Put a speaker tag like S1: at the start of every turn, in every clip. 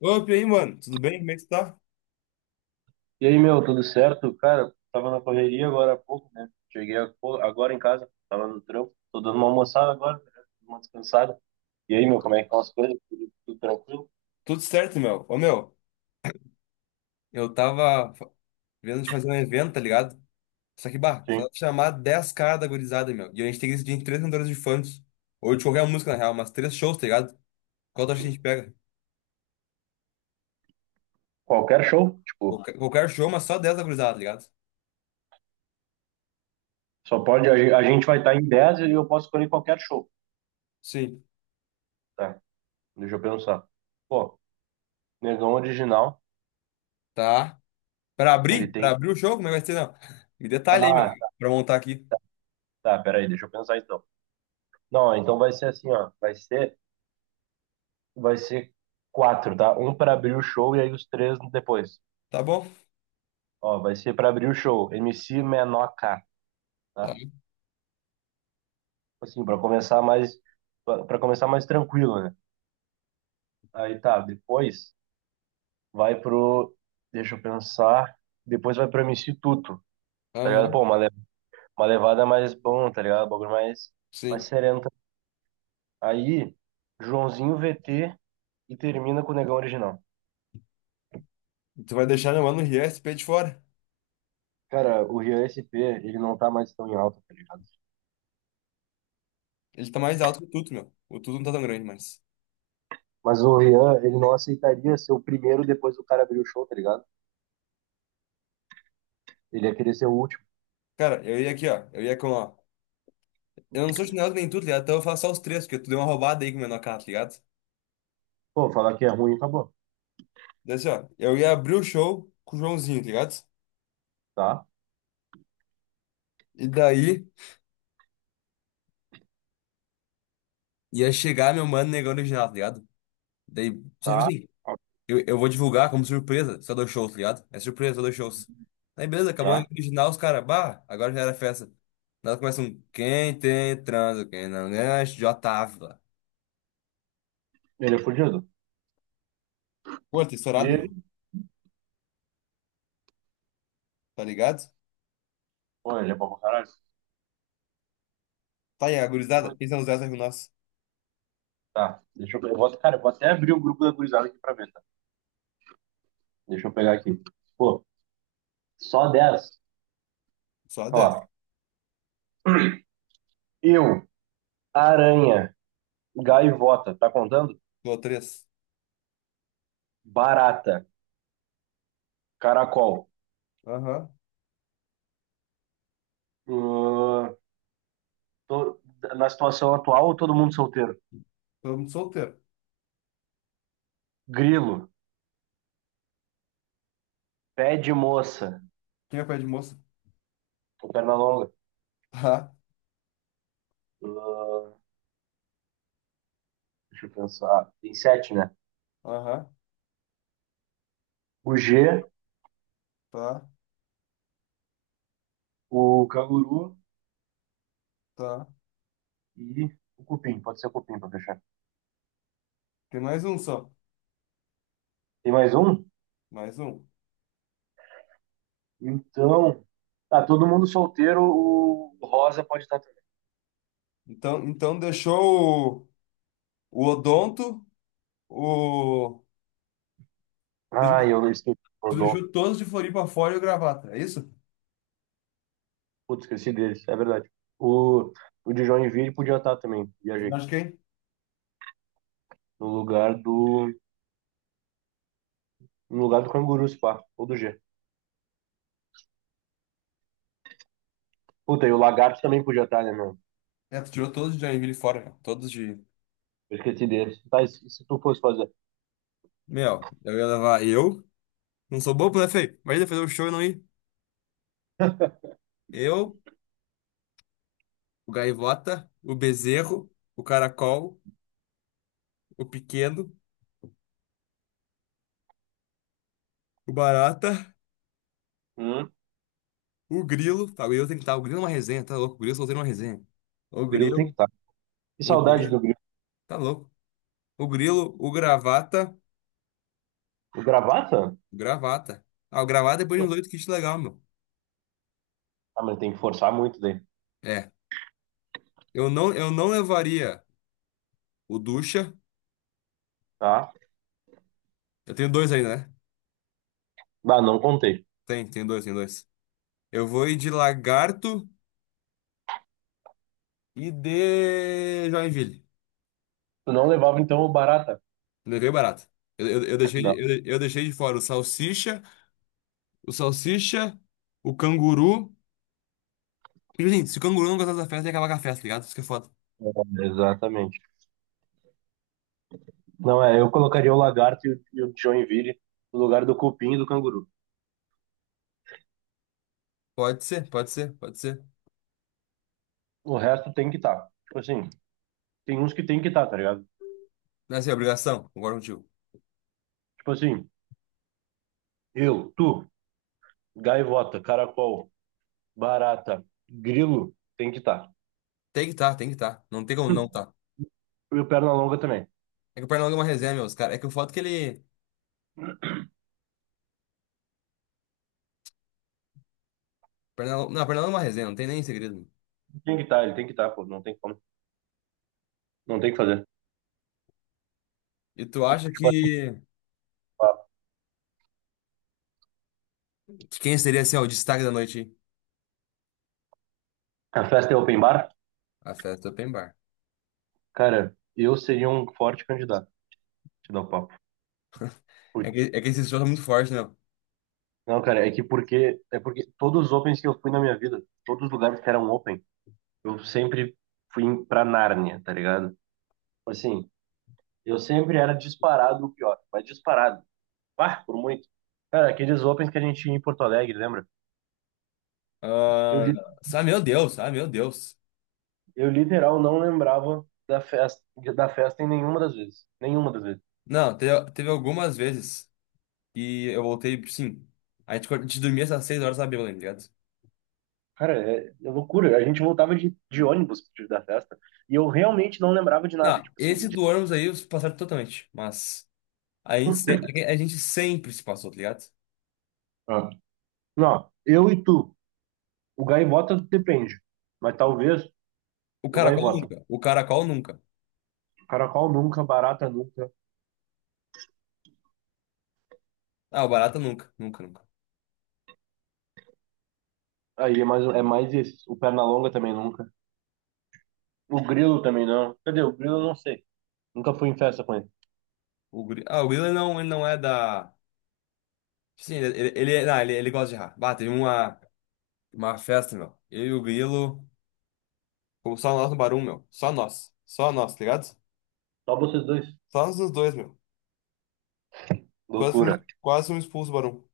S1: Opa, e aí, mano? Tudo bem? Como é que tu tá?
S2: E aí, meu, tudo certo? Cara, tava na correria agora há pouco, né? Cheguei a- pô, agora em casa, tava no trampo, tô dando uma almoçada agora, né? Uma descansada. E aí, meu, como é que estão as coisas? Tudo tranquilo?
S1: Tudo certo, meu. Ô, meu, eu tava vendo de fazer um evento, tá ligado? Só que, bah, só
S2: Sim.
S1: chamar 10 caras da gurizada, meu. E a gente tem que decidir em três cantores de funk. Ou de qualquer música, na real, mas três shows, tá ligado? Qual tu acha que a gente pega?
S2: Qualquer show, tipo,
S1: Qualquer show, mas só 10 da gurizada, tá ligado?
S2: só pode, a, gen- a gente vai estar em 10 e eu posso escolher qualquer show,
S1: Sim.
S2: tá? Deixa eu pensar. Pô, Negão Original,
S1: Tá.
S2: ele tem...
S1: Pra abrir o show? Como é que vai ser, não? Me detalhe aí, meu.
S2: Ah, tá,
S1: Pra montar aqui.
S2: tá, peraí, deixa eu pensar então. Não, então vai ser assim, ó, vai ser quatro, tá? Um para abrir o show e aí os três depois.
S1: Tá bom?
S2: Ó, vai ser para abrir o show, MC Menor K, tá?
S1: Tá.
S2: Tipo assim, para começar mais tranquilo, né? Aí tá, depois vai pro deixa eu pensar, depois vai pro MC Tuto, tá ligado? Pô,
S1: Aham,
S2: uma, le- uma levada mais bom, tá ligado? Um bagulho mais
S1: sim.
S2: sereno. Tá? Aí Joãozinho VT e termina com o Negão Original.
S1: E tu vai deixar meu mano o RSP de fora.
S2: Cara, o Rian SP, ele não tá mais tão em alta, tá ligado?
S1: Ele tá mais alto que o Tuto, meu. O Tuto não tá tão grande, mas.
S2: Mas o Rian, ele não aceitaria ser o primeiro depois do cara abrir o show, tá ligado? Ele ia querer ser o último.
S1: Cara, eu ia aqui, ó. Eu ia com, ó. Eu não sou chinelo nem tu, tá ligado? Então eu faço só os três, porque tu deu uma roubada aí com o menor carro, tá ligado?
S2: Pô, falar que é ruim, acabou.
S1: Daí assim, ó. Eu ia abrir o show com o Joãozinho, tá ligado?
S2: Tá,
S1: E daí ia chegar meu mano negão original, tá ligado? Daí, só tipo
S2: tá,
S1: assim,
S2: ó,
S1: eu vou divulgar como surpresa só dois shows, tá ligado? É surpresa, só dois shows. Aí beleza, acabou o
S2: tá.
S1: original, os caras, bah, agora já era festa. Nós começamos, um, quem tem transa, quem não ganha, já tava.
S2: Ele é fudido.
S1: Pô, tá
S2: E
S1: estourado, meu.
S2: ele,
S1: Tá ligado?
S2: pô, ele é bom pra caralho.
S1: Tá aí, a gurizada. Quem são os 10 aí com nós?
S2: Tá, deixa eu pegar. Eu vou, cara, eu vou até abrir o grupo da gurizada aqui pra ver, tá? Deixa eu pegar aqui. Pô, só dez.
S1: Só
S2: Ó,
S1: 10.
S2: eu, aranha, gaivota, tá contando?
S1: Tô três.
S2: Barata, caracol.
S1: Aham.
S2: Ahn, tô- na situação atual, todo mundo solteiro.
S1: Todo mundo solteiro.
S2: Grilo, pé de moça,
S1: Quem é pé de moça?
S2: perna longa.
S1: Tá.
S2: Ahn, deixa eu pensar. Tem sete, né?
S1: Aham.
S2: O G,
S1: Tá.
S2: o canguru
S1: Tá.
S2: e o cupim. Pode ser o cupim para fechar.
S1: Tem mais um só.
S2: Tem mais um?
S1: Mais um.
S2: Então, tá, todo mundo solteiro, o rosa pode estar também.
S1: Então deixou o odonto, o.
S2: Ah,
S1: deixou-
S2: eu esqueci o
S1: Tu
S2: odonto.
S1: deixou todos de Floripa fora e o gravata, é isso?
S2: Putz, esqueci deles, é verdade. O, o de Joinville podia estar também,
S1: Eu
S2: viajei.
S1: acho que é
S2: No lugar do, no lugar do canguru, spa ou do G. Puta, e o lagarto também podia estar, né, mano?
S1: é. Tu tirou todos de Joinville fora, cara. Todos de.
S2: Eu esqueci deles. Tá, e se tu fosse fazer?
S1: Meu, eu ia levar eu. Não sou bobo, né, feio? Imagina fazer um show e não ir. Eu, o Gaivota, o Bezerro, o Caracol, o Pequeno, o Barata.
S2: Hum,
S1: O Grilo, tá, eu Grilo que estar. O Grilo é uma resenha, tá louco? O Grilo soltando uma resenha. O
S2: grilo tem que
S1: Grilo,
S2: estar. Que
S1: o
S2: saudade do
S1: Grilo,
S2: grilo.
S1: tá louco? O Grilo, o Gravata,
S2: O gravata?
S1: Gravata. Ah, o Gravata depois de uns oito kits legal, meu.
S2: Ah, mas tem que forçar muito daí,
S1: É, eu não levaria o Ducha.
S2: tá?
S1: Eu tenho dois ainda, né?
S2: Ah, não contei.
S1: Tem dois, tem dois. Eu vou ir de Lagarto e de Joinville.
S2: Tu não levava então o Barata?
S1: Levei barato. Eu, eu, eu deixei, de-
S2: Não,
S1: eu deixei de fora o Salsicha, o Canguru. E, gente, se o Canguru não gostar da festa, ele acaba com a festa, tá ligado? Isso que é foda.
S2: é, exatamente. Não, é, eu colocaria o Lagarto e o Joinville no lugar do Cupim e do Canguru.
S1: Pode ser, pode ser, pode ser.
S2: O resto tem que estar. Tipo assim, tem uns que tem que estar, tá ligado?
S1: Não, assim, é obrigação, concordo contigo.
S2: Tipo assim, eu, tu, Gaivota, Caracol, Barata, Grilo, tem que estar.
S1: Tem que estar, tá, tem que estar. Tá. Não tem como não tá.
S2: E o Pernalonga também.
S1: É que o Pernalonga é uma resenha, meus caras. É que o foto que ele. Não, o Pernalonga é uma resenha, não tem nem segredo.
S2: Tem que estar, ele tem que estar, pô, não tem como. Não tem o que fazer.
S1: E tu acha
S2: Tipo assim,
S1: que quem seria, assim, ó, o destaque da noite? Aí?
S2: a festa é open bar?
S1: A festa open bar.
S2: Cara, eu seria um forte candidato, te dá o papo.
S1: É
S2: Porque
S1: que, é que esse show tá muito forte, né?
S2: não, cara, é que porque é porque todos os opens que eu fui na minha vida, todos os lugares que eram open, eu sempre fui em- pra Nárnia, tá ligado? Assim, eu sempre era disparado o pior, mas disparado. Ah, por muito. Cara, aqueles opens que a gente ia em Porto Alegre, lembra? Eu,
S1: Ah,
S2: li-
S1: ah, meu Deus, ah, meu Deus.
S2: eu literal não lembrava da festa em nenhuma das vezes. Nenhuma das vezes.
S1: Não, teve algumas vezes que eu voltei, sim. A gente dormia essas 6 horas, sabe, tá ligado?
S2: Cara, é, é loucura. A gente voltava de ônibus da festa e eu realmente não lembrava de nada.
S1: Não,
S2: Tipo assim,
S1: esse
S2: de-
S1: do ônibus aí, os passaram totalmente. Mas. A gente, se- a gente sempre se passou, tá ligado?
S2: Ah. Não, eu e tu. O gaivota depende, mas talvez
S1: O
S2: o
S1: caracol
S2: gaivota.
S1: nunca. O caracol nunca.
S2: Caracol nunca, barata nunca.
S1: Ah, o barata nunca. Nunca, nunca.
S2: Aí é mais isso. O perna longa também nunca. O grilo também não. Cadê? O grilo eu não sei. Nunca fui em festa com ele.
S1: Ah, o Will ele não é da. Sim, ele, não, ele gosta de errar. Bah, teve uma festa, meu. Eu e o Grilo. Fomos só nós no Barum, meu. Só nós. Só nós, tá ligado?
S2: Só vocês dois.
S1: Só nós os dois, meu. Quase fomos,
S2: Loucura.
S1: quase fomos expulsos do Barum.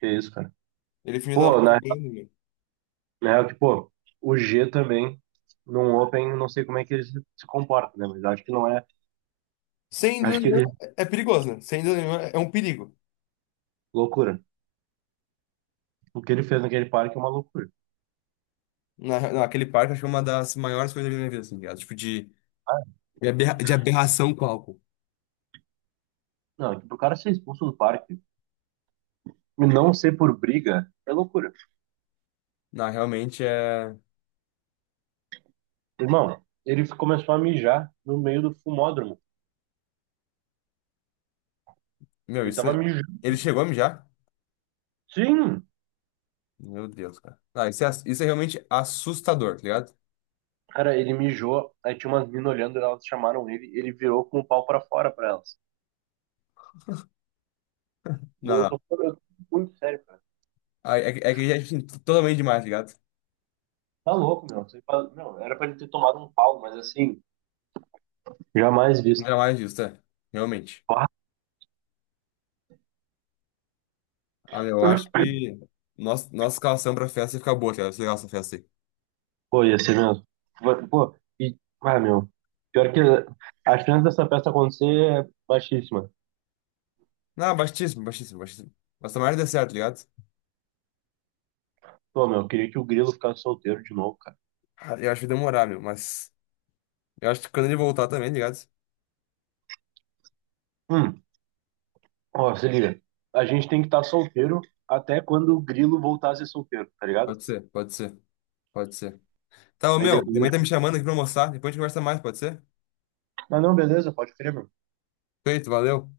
S2: Que isso, cara.
S1: Ele fingiu que tava
S2: Pô, na
S1: pulando, meu.
S2: na real, que, pô, o G também, num Open, não sei como é que ele se comporta, né? Mas acho que não é.
S1: Sem dúvida
S2: Acho que
S1: nenhuma,
S2: ele.
S1: é perigoso, né? Sem dúvida nenhuma, é um perigo.
S2: Loucura. O que ele fez naquele parque é uma loucura.
S1: Naquele parque, acho que é uma das maiores coisas da minha vida, assim, tá ligado? Tipo, de aberração com álcool.
S2: Não, é que o cara ser expulso do parque e não ser por briga é loucura.
S1: Não, realmente é.
S2: Irmão, ele começou a mijar no meio do fumódromo.
S1: Meu,
S2: Ele
S1: isso.
S2: tava mijando.
S1: Ele chegou a mijar?
S2: Sim!
S1: Meu Deus, cara. Não, isso é realmente assustador, tá ligado?
S2: Cara, ele mijou, aí tinha umas meninas olhando, elas chamaram ele, ele virou com o pau pra fora pra elas.
S1: Não,
S2: Não, eu tô,
S1: não.
S2: eu tô muito sério, cara.
S1: Ah, é, que é que já é assim, totalmente demais, tá ligado?
S2: Tá louco, meu. Você fala- meu, era pra ele ter tomado um pau, mas assim, jamais
S1: Não
S2: visto.
S1: era mais disso, tá? Realmente.
S2: Ah,
S1: Ah, meu, eu acho que nossa escalação pra festa ia ficar boa, tá ligado? Ia ser legal essa festa aí.
S2: pô, ia ser mesmo. Pô, e, ah, meu, pior que a chance dessa festa acontecer é baixíssima.
S1: Não, baixíssimo, baixíssimo, baixíssimo. Mas tomara que dê certo, tá ligado?
S2: Pô, meu, eu queria que o Grilo ficasse solteiro de novo, cara.
S1: Ah, eu acho que vai demorar, meu, mas. Eu acho que quando ele voltar também, tá ligado?
S2: Hum. Ó, se liga, a gente tem que estar solteiro até quando o Grilo voltar a ser solteiro, tá ligado?
S1: Pode ser, pode ser, pode ser. Tá, ô,
S2: Aí
S1: meu,
S2: depois a
S1: minha mãe tá me
S2: gente...
S1: chamando aqui pra almoçar. Depois a gente conversa mais, pode ser?
S2: Ah, não, beleza, pode crer, meu.
S1: Feito, valeu.